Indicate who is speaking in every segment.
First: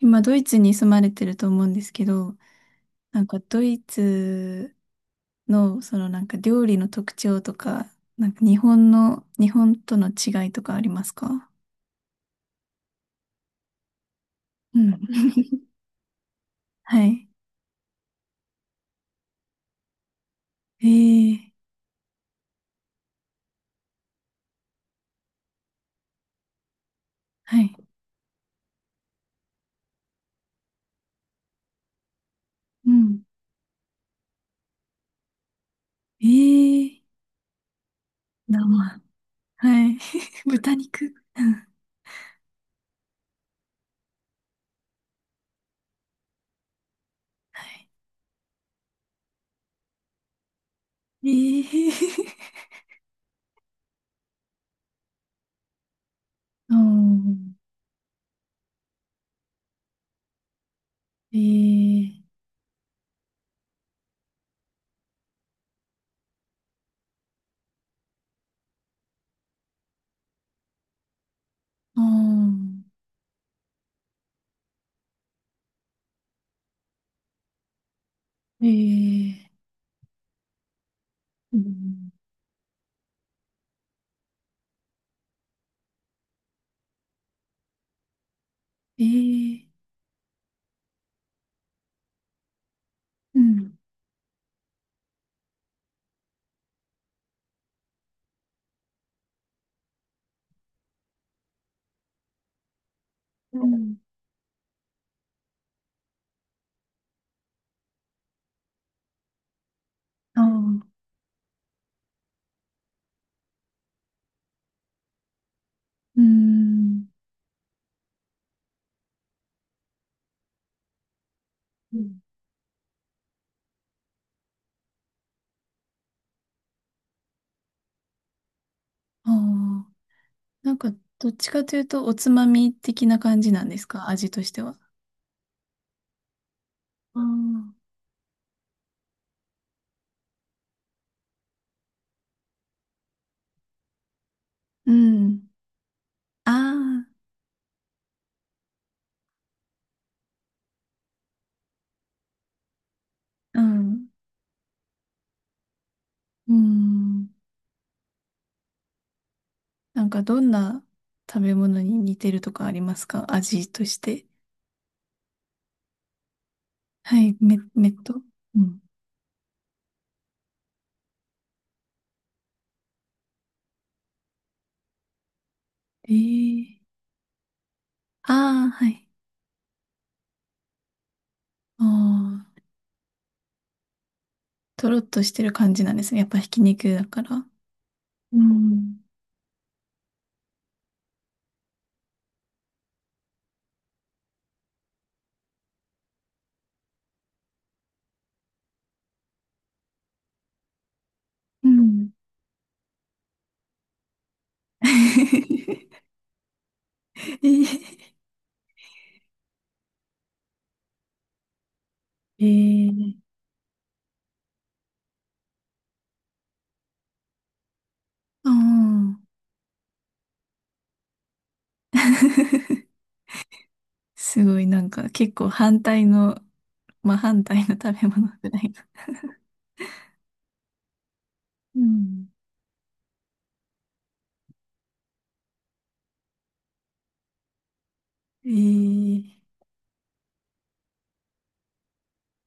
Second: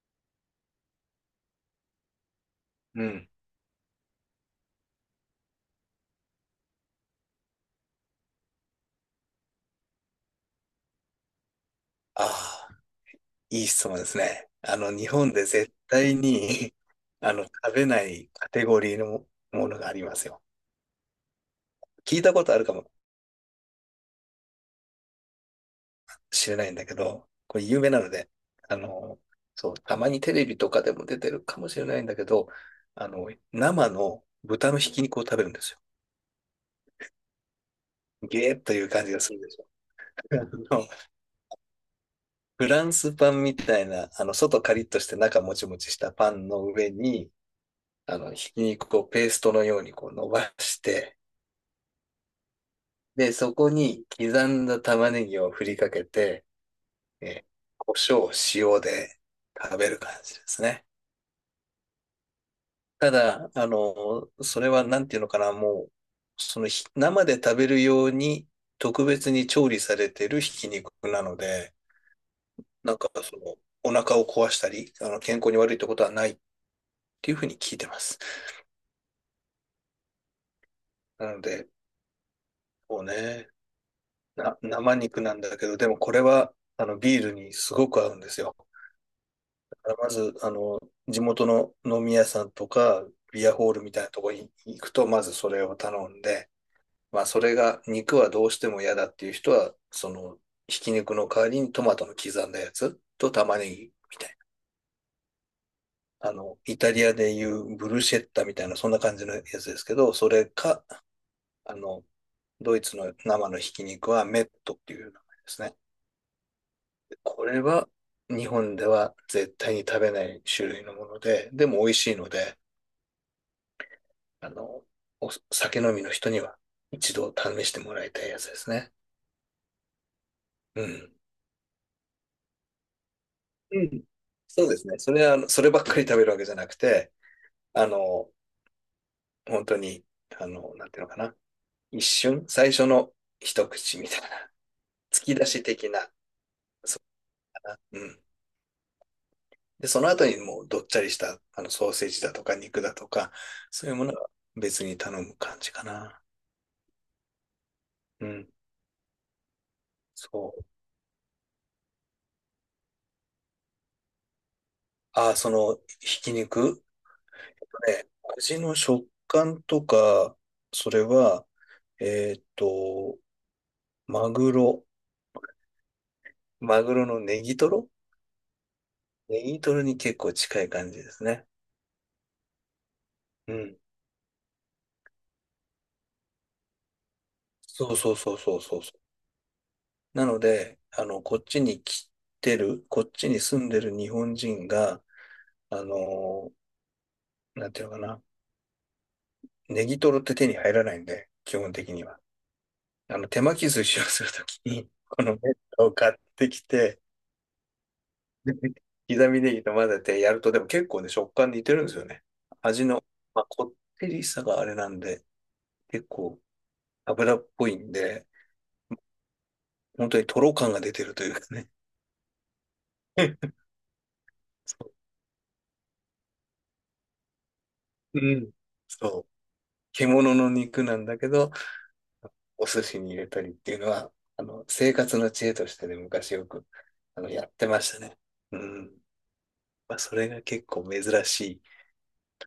Speaker 1: 今、ドイツに住まれてると思うんですけど、
Speaker 2: う
Speaker 1: なん
Speaker 2: ん。
Speaker 1: かドイツのそのなんか料理の特徴とか、なんか日本の、日本との違いとかありますか？
Speaker 2: ああ、いい質問ですね。
Speaker 1: うん。
Speaker 2: 日本で 絶対に
Speaker 1: は い。
Speaker 2: 食べないカテゴリーのものがありますよ。
Speaker 1: ええ。
Speaker 2: 聞いたことあるかもしれないんだけど、こ
Speaker 1: は
Speaker 2: れ
Speaker 1: い。
Speaker 2: 有名なので、あの、そう、たまにテレビとかでも出てるかもしれないんだけど、
Speaker 1: うん。
Speaker 2: 生の豚のひき肉を食べるんですよ。
Speaker 1: ええ。
Speaker 2: ゲーッという
Speaker 1: 生。
Speaker 2: 感じがするでしょ。
Speaker 1: はい。豚
Speaker 2: あの
Speaker 1: 肉。うん。
Speaker 2: フランスパンみたいな、外カリッとして中もちもちしたパンの上に、
Speaker 1: は
Speaker 2: ひき肉をペーストのようにこう伸ばして、
Speaker 1: い。ええ。
Speaker 2: で、そこに刻んだ玉ねぎを振りかけて、
Speaker 1: う
Speaker 2: えー、
Speaker 1: ん。
Speaker 2: 胡椒、塩で食べる感じですね。
Speaker 1: ええ。
Speaker 2: ただ、それはなんていうのかな、もう、その生で食べるように特別に調理されてるひき肉なので、
Speaker 1: うん。
Speaker 2: なんかその、お腹を壊したり、健康に悪いってことはないっていうふうに聞いてます。
Speaker 1: ええ。
Speaker 2: なの
Speaker 1: う
Speaker 2: で、
Speaker 1: ん。
Speaker 2: こうね、生肉なんだけど、でもこれは、ビールにすごく合うんですよ。
Speaker 1: ええ。
Speaker 2: まず、地元の飲み屋さんとか、
Speaker 1: う
Speaker 2: ビアホー
Speaker 1: ん。
Speaker 2: ルみたいなところに行くと、まずそれを頼んで、まあ、それが、肉はどうしても嫌だっていう人は、その、ひき肉の代わりにトマトの刻んだやつと玉
Speaker 1: う
Speaker 2: ねぎみ
Speaker 1: ん。
Speaker 2: たいな。イタリアでいうブルシェッタみたいな、そんな感じのやつですけど、そ
Speaker 1: ああ。
Speaker 2: れか、あの、ドイツの生のひき肉はメットっていう名前ですね。
Speaker 1: うん。
Speaker 2: これは日本では絶対に食べない種類のもので、でも美味
Speaker 1: う
Speaker 2: しい
Speaker 1: ん。
Speaker 2: ので、あの、お酒飲みの人には一度試してもらいたいやつですね。
Speaker 1: ああ、なん
Speaker 2: う
Speaker 1: か、
Speaker 2: ん。
Speaker 1: どっちかというと、おつまみ的な感じなんで
Speaker 2: う
Speaker 1: す
Speaker 2: ん。
Speaker 1: か？味として
Speaker 2: そうで
Speaker 1: は。
Speaker 2: すね。それは、そればっかり食べるわけじゃなくて、
Speaker 1: ああ、
Speaker 2: あの、本当に、なんていうのかな。一瞬、最初の一口みたいな、
Speaker 1: う
Speaker 2: 突き
Speaker 1: ん。
Speaker 2: 出し的な、そ
Speaker 1: ああ、
Speaker 2: う、うん。で、その後にもうどっちゃりした、ソーセージだとか肉だとか、
Speaker 1: う
Speaker 2: そういうも
Speaker 1: ん。
Speaker 2: のは別に頼む感じかな。
Speaker 1: うん。
Speaker 2: うん。
Speaker 1: なんか、どん
Speaker 2: そう。
Speaker 1: な食べ物に似てるとかありますか？味として。
Speaker 2: ああ、その、ひき肉
Speaker 1: はい、め、めっ
Speaker 2: ね
Speaker 1: と。う
Speaker 2: 味の
Speaker 1: ん。
Speaker 2: 食感とか、それは、えーっと、マグロ、
Speaker 1: え
Speaker 2: マグ
Speaker 1: え。
Speaker 2: ロのネギトロ
Speaker 1: ああ、はい。
Speaker 2: に結構近い感じですね。
Speaker 1: ああ、
Speaker 2: うん。
Speaker 1: とろっとしてる感じなんですね。やっぱひき肉だから。
Speaker 2: そうそうそ
Speaker 1: う
Speaker 2: うそうそうそ
Speaker 1: ん。
Speaker 2: う。なので、こっちに住んでる日本人が、あのーなんていうのかな、ネギトロって手に入らないんで、基
Speaker 1: う
Speaker 2: 本的に
Speaker 1: ん。
Speaker 2: は。手巻き寿司をするとき に、このネッ
Speaker 1: え
Speaker 2: トを買ってきて、
Speaker 1: え。
Speaker 2: 刻みネギと混ぜてやると、でも結構ね、食感似てるんですよね。味の、
Speaker 1: ええ。
Speaker 2: まあ、こってりさがあれなんで、結構油っぽいんで、
Speaker 1: ああ。
Speaker 2: 本当にとろ感が出てるというかね。
Speaker 1: すごいな
Speaker 2: そ
Speaker 1: んか結構反対の、まあ反対の食べ
Speaker 2: う。
Speaker 1: 物
Speaker 2: う
Speaker 1: ぐ
Speaker 2: ん。
Speaker 1: らいな。
Speaker 2: そう。獣の肉なんだけど、
Speaker 1: うん。
Speaker 2: お寿司に入れたりっていうのは、生活の知恵としてね、昔よく、やってましたね。うん。
Speaker 1: ええ。
Speaker 2: まあ、それが結構珍しい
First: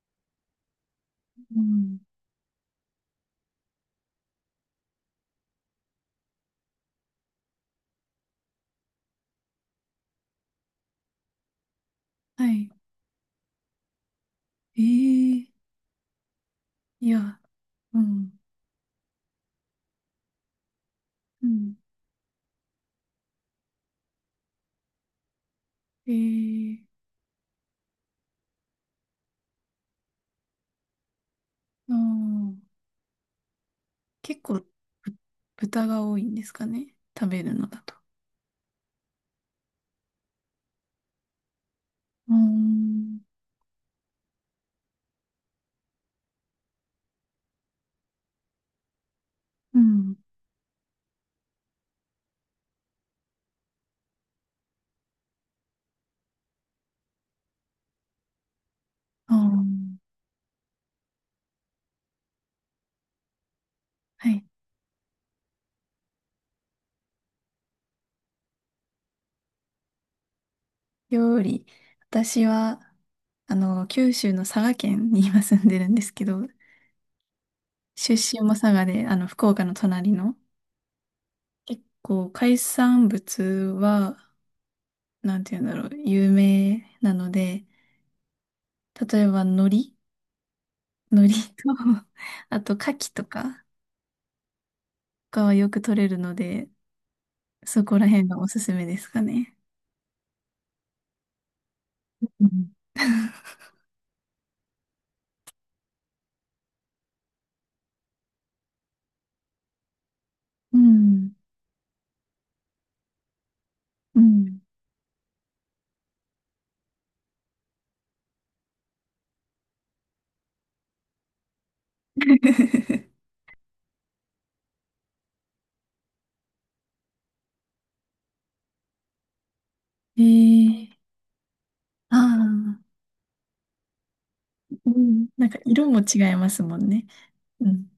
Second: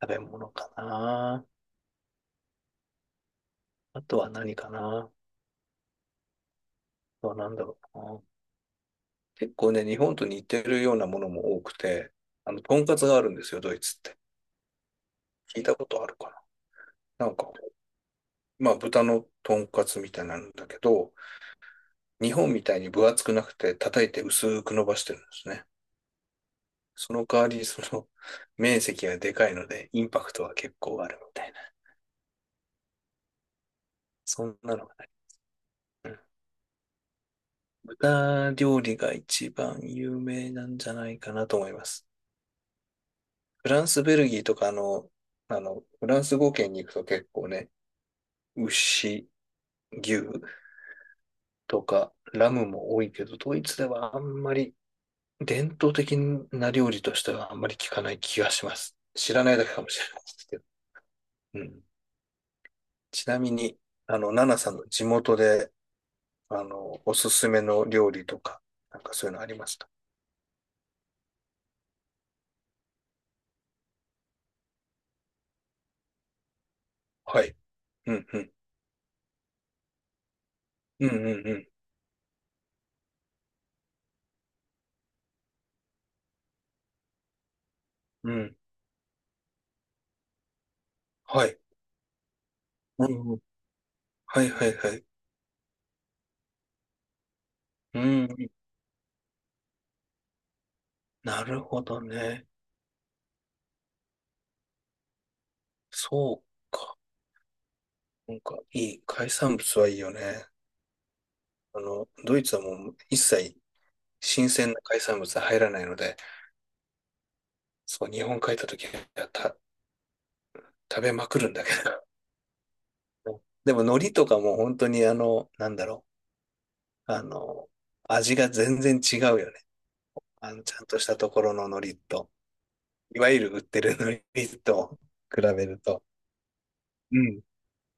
Speaker 2: 食べ物かな。
Speaker 1: うん。
Speaker 2: あとは何かな。あとは何だろうな。結構ね、日本と似てるようなものも多くて、
Speaker 1: はい。
Speaker 2: とんかつがあるんですよ、ドイツって。
Speaker 1: ええ。
Speaker 2: 聞いたことあるか
Speaker 1: い
Speaker 2: な？なん
Speaker 1: や、
Speaker 2: か、
Speaker 1: うん。
Speaker 2: まあ、豚のとんかつみたいなんだけど、
Speaker 1: うん。
Speaker 2: 日本みたいに分厚くなくて、叩いて薄く伸ばしてるんですね。
Speaker 1: ええ。
Speaker 2: その代わり、その、面積がでかいので、インパクトは結構あるみたいな。
Speaker 1: ああ、結
Speaker 2: そん
Speaker 1: 構、
Speaker 2: なのがない。
Speaker 1: ぶ豚が
Speaker 2: う
Speaker 1: 多
Speaker 2: ん。
Speaker 1: いんですかね。食べるのだと。
Speaker 2: 豚料理が一番有名なんじゃないかなと思います。
Speaker 1: うーん。
Speaker 2: フランス、ベルギーとかフランス語圏に行くと結構ね、牛、
Speaker 1: うん。
Speaker 2: 牛とかラムも多いけど、ドイツではあんまり伝統的な料理としてはあんまり聞かない気がします。知
Speaker 1: あ
Speaker 2: らないだけかも
Speaker 1: あ、
Speaker 2: しれないですけど。うん。ちなみに、
Speaker 1: はい。
Speaker 2: ナナさんの地元で、おすすめの料理とか、なんかそういうのありました？
Speaker 1: 料理。私は、あの、九州の佐賀県に今住んでるんですけど、
Speaker 2: はい。う
Speaker 1: 出
Speaker 2: ん、う
Speaker 1: 身も
Speaker 2: ん。
Speaker 1: 佐賀で、あの、福岡の隣の
Speaker 2: うん、うん、う
Speaker 1: 結構海産物は、なんて言うんだろう、有名なので、
Speaker 2: ん。うん。
Speaker 1: 例えば海苔、海
Speaker 2: は
Speaker 1: 苔
Speaker 2: い。
Speaker 1: と、あと牡
Speaker 2: う
Speaker 1: 蠣と
Speaker 2: ん。うん。
Speaker 1: か
Speaker 2: はい、はい、はい。
Speaker 1: がはよく取れるので、そこ
Speaker 2: う
Speaker 1: ら辺がお
Speaker 2: ん。
Speaker 1: すすめですかね。
Speaker 2: なるほどね。
Speaker 1: う
Speaker 2: そうか。なんか、いい。海産物はいいよね。
Speaker 1: ん。
Speaker 2: ドイツはもう一切
Speaker 1: う
Speaker 2: 新
Speaker 1: ん。
Speaker 2: 鮮な海産物は入らないので、そう、日本帰った時は食べまくるんだけ
Speaker 1: え。
Speaker 2: ど。でも海苔とかも本当になんだろう、味が全然違うよね。
Speaker 1: え
Speaker 2: ちゃん
Speaker 1: ー。
Speaker 2: としたところの海苔
Speaker 1: あ
Speaker 2: と、
Speaker 1: あ。
Speaker 2: いわゆる売ってる海苔
Speaker 1: う
Speaker 2: と
Speaker 1: ん。
Speaker 2: 比
Speaker 1: なんか
Speaker 2: べる
Speaker 1: 色も
Speaker 2: と。
Speaker 1: 違いますもんね。
Speaker 2: うん。
Speaker 1: うん。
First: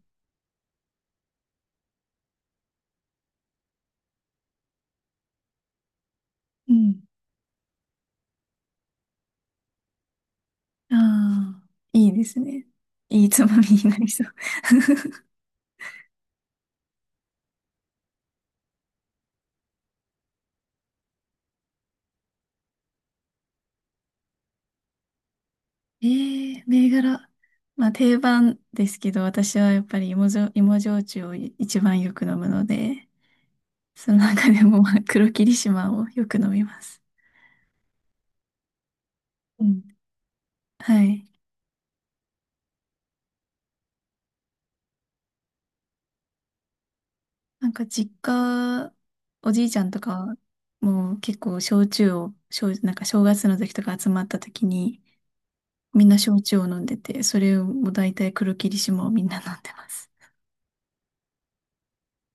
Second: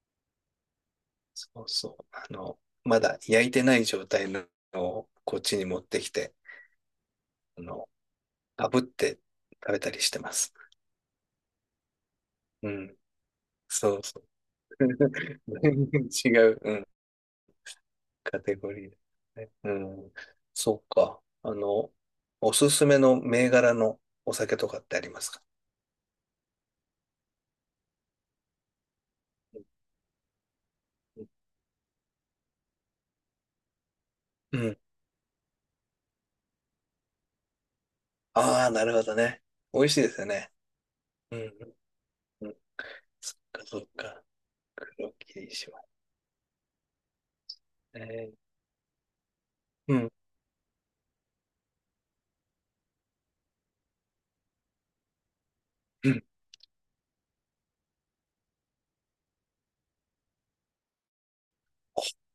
Speaker 2: そうそう。まだ焼いてない状態のをこっちに持ってきて、
Speaker 1: うん。
Speaker 2: あの、炙って食べたりしてます。
Speaker 1: ああ、いいですね。
Speaker 2: うん。
Speaker 1: いいつまみに
Speaker 2: そ
Speaker 1: な
Speaker 2: う
Speaker 1: り
Speaker 2: そ
Speaker 1: そ
Speaker 2: う。
Speaker 1: う。
Speaker 2: 全然違う。うん。カテゴリーだね。うん。そっか。おすすめの銘柄のお酒とかってありますか？
Speaker 1: ええ。銘柄。まあ定番ですけど、私はやっぱり芋焼、芋焼酎を一番よく飲むので、その中
Speaker 2: う
Speaker 1: で
Speaker 2: ん。
Speaker 1: もまあ黒霧島をよく飲みます。
Speaker 2: ああ、なるほどね。
Speaker 1: うん。
Speaker 2: 美味しいですよね。
Speaker 1: はい。
Speaker 2: うん。うん。そっか、そっか。黒霧島
Speaker 1: なんか実
Speaker 2: ね。
Speaker 1: 家、おじいちゃん
Speaker 2: う
Speaker 1: と
Speaker 2: ん。
Speaker 1: かも結構焼酎を、焼なんか正月の時とか集まった時にみん
Speaker 2: う
Speaker 1: な
Speaker 2: ん。
Speaker 1: 焼酎を飲んでて、それをもう大体黒霧島をみんな飲んでます。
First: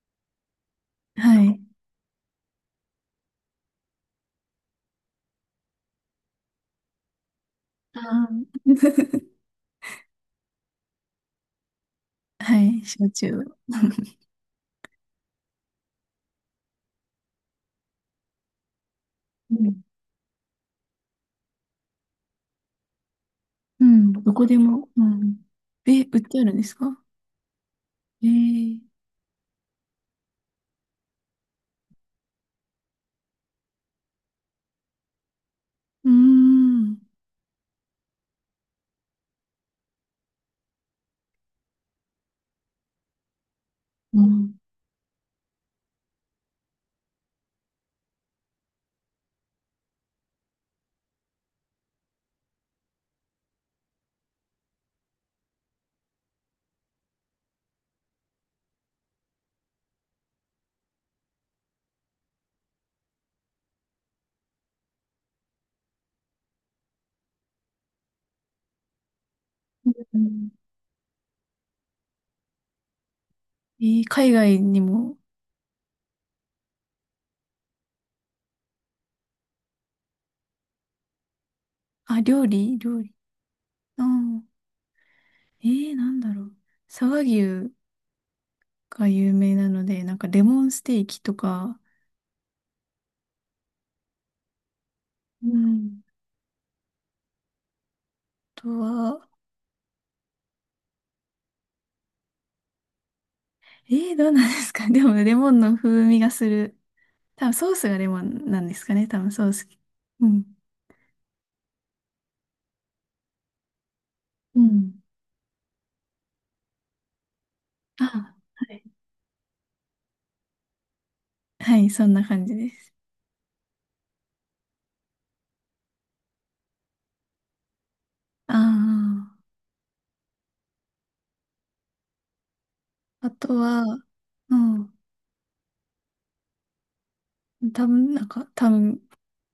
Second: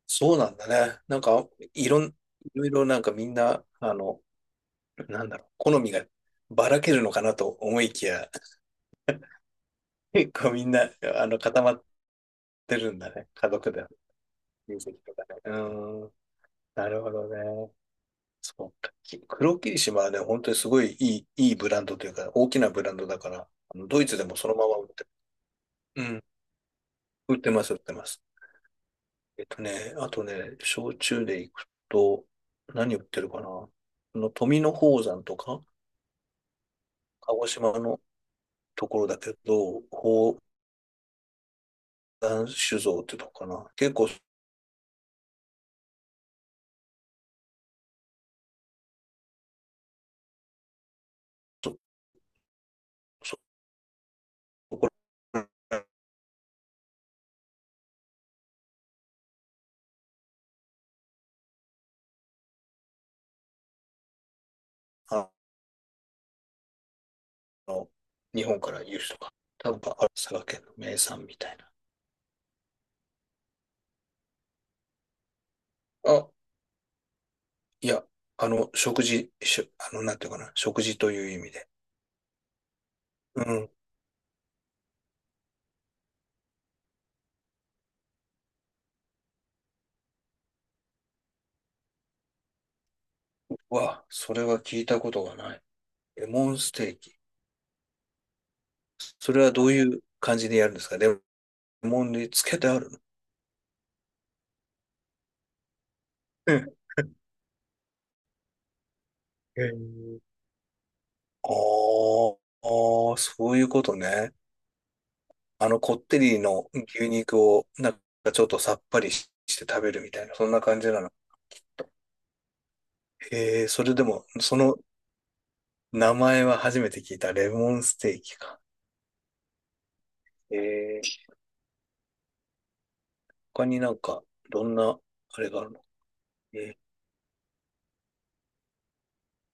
Speaker 2: そうなんだね。なん
Speaker 1: は
Speaker 2: か、
Speaker 1: い。
Speaker 2: いろいろなんかみんな、なんだろう、好みがばらけるのかなと思い
Speaker 1: あ
Speaker 2: きや、
Speaker 1: ー。
Speaker 2: 結構みんな、固まっ
Speaker 1: は
Speaker 2: て
Speaker 1: い、
Speaker 2: るん
Speaker 1: 焼
Speaker 2: だね。
Speaker 1: 酎
Speaker 2: 家
Speaker 1: を。
Speaker 2: 族で、親戚とかね。なるほどね。そうか。
Speaker 1: う
Speaker 2: 黒霧
Speaker 1: ん。
Speaker 2: 島はね、本当にすごいいいブランドというか、大きなブランドだから、
Speaker 1: う
Speaker 2: ドイ
Speaker 1: ん、
Speaker 2: ツで
Speaker 1: ど
Speaker 2: も
Speaker 1: こ
Speaker 2: その
Speaker 1: で
Speaker 2: まま売っ
Speaker 1: も。う
Speaker 2: て、
Speaker 1: ん。え、
Speaker 2: う
Speaker 1: 売っ
Speaker 2: ん、
Speaker 1: てあるんですか？
Speaker 2: 売ってます、売ってます。
Speaker 1: えー、
Speaker 2: ね、あとね、焼酎で行くと、何売ってるかな？富野宝山とか、
Speaker 1: うーん。
Speaker 2: 鹿児島のところだけど、宝山酒造ってとこかな。結構、
Speaker 1: うん。
Speaker 2: そこら、あの、日本から輸出とか、多分、ある
Speaker 1: う
Speaker 2: 佐賀
Speaker 1: ん。
Speaker 2: 県の名産みたいな。
Speaker 1: えー、海外にも、
Speaker 2: あ、いや、食事、なんていうかな、食事という意味で。
Speaker 1: あ、料理料理。
Speaker 2: うん。
Speaker 1: ああ、えー、なんだろう。佐賀牛が有名なので、なんかレモンステーキとか、
Speaker 2: わ、それは聞いたことが
Speaker 1: う
Speaker 2: ない。
Speaker 1: ん。
Speaker 2: レモンステーキ。
Speaker 1: あとは、
Speaker 2: それはどういう感じでやるんですか？レモンにつけてあるの？
Speaker 1: えー、どうなんですか？ でも、レモンの風味がす
Speaker 2: う
Speaker 1: る。
Speaker 2: ん。
Speaker 1: 多分、ソースがレモンなんですかね？多分、ソー
Speaker 2: へ
Speaker 1: ス。
Speaker 2: ー
Speaker 1: うん。
Speaker 2: あーあー、そういうことね。
Speaker 1: うん。
Speaker 2: こってりの牛肉を、なんか
Speaker 1: あ、
Speaker 2: ちょっと
Speaker 1: は
Speaker 2: さ
Speaker 1: い。
Speaker 2: っぱりして食べるみたいな、そんな感じなの。
Speaker 1: はい、そんな感じです。
Speaker 2: へえー、それでも、その名前は初めて聞いた。レモンステーキ
Speaker 1: あ
Speaker 2: か。
Speaker 1: あ。
Speaker 2: へえー、
Speaker 1: あと
Speaker 2: 他に
Speaker 1: は、
Speaker 2: なんか、
Speaker 1: う
Speaker 2: どん
Speaker 1: ん、
Speaker 2: な、あれがあるの？えー
Speaker 1: 多分、なんか、多分、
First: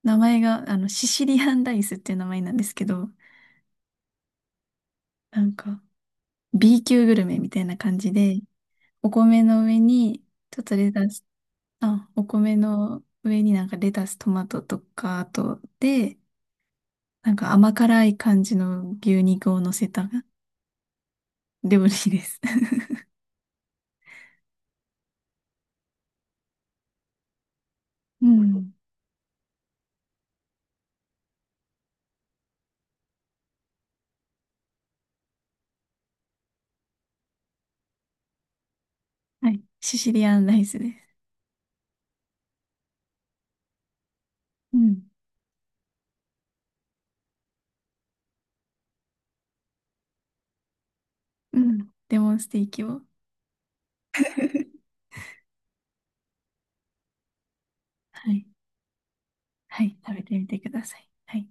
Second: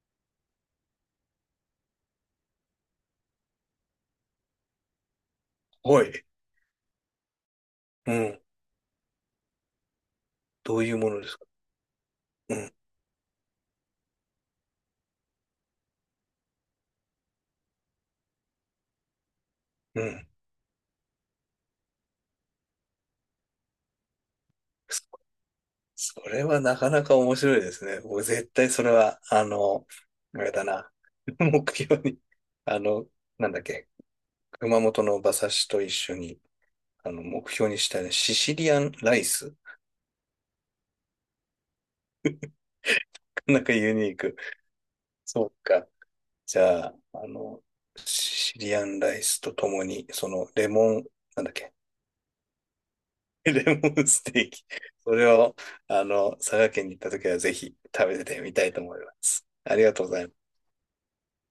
Speaker 1: 名前が、あの、シシリアンライスっていう名前なんですけど、なんか、
Speaker 2: はい。
Speaker 1: B 級グルメみたいな感じ
Speaker 2: う
Speaker 1: で、
Speaker 2: ん。
Speaker 1: お米の上に、ちょっと
Speaker 2: どうい
Speaker 1: レ
Speaker 2: う
Speaker 1: タ
Speaker 2: もの
Speaker 1: ス、
Speaker 2: ですか？
Speaker 1: あ、お
Speaker 2: う
Speaker 1: 米
Speaker 2: ん。
Speaker 1: の上になんかレタス、トマトとか、あと、で、なんか甘辛い感じの牛肉を乗せ
Speaker 2: う
Speaker 1: た
Speaker 2: ん。
Speaker 1: 料理です。
Speaker 2: そそれはなかなか面白いですね。僕
Speaker 1: う
Speaker 2: 絶対
Speaker 1: ん。
Speaker 2: それは、あれだな。目標に、あの、なんだっけ、熊本の馬刺しと一緒に、目標にしたいシシリアンライ
Speaker 1: は
Speaker 2: ス。
Speaker 1: い。シシリアンライスです。
Speaker 2: なんかユニーク。
Speaker 1: うん。
Speaker 2: そうか。じゃあ、シシリアンライスとともに、その、レモン、なんだっ
Speaker 1: う
Speaker 2: け、
Speaker 1: ん。レモンステーキを。
Speaker 2: レモンステーキ。それを、佐賀県に行った時はぜひ食べ
Speaker 1: は
Speaker 2: て
Speaker 1: い。
Speaker 2: みたいと思います。あ
Speaker 1: は
Speaker 2: りが
Speaker 1: い。
Speaker 2: とうご
Speaker 1: 食
Speaker 2: ざ
Speaker 1: べ
Speaker 2: いま
Speaker 1: て
Speaker 2: す。
Speaker 1: みてください。はい。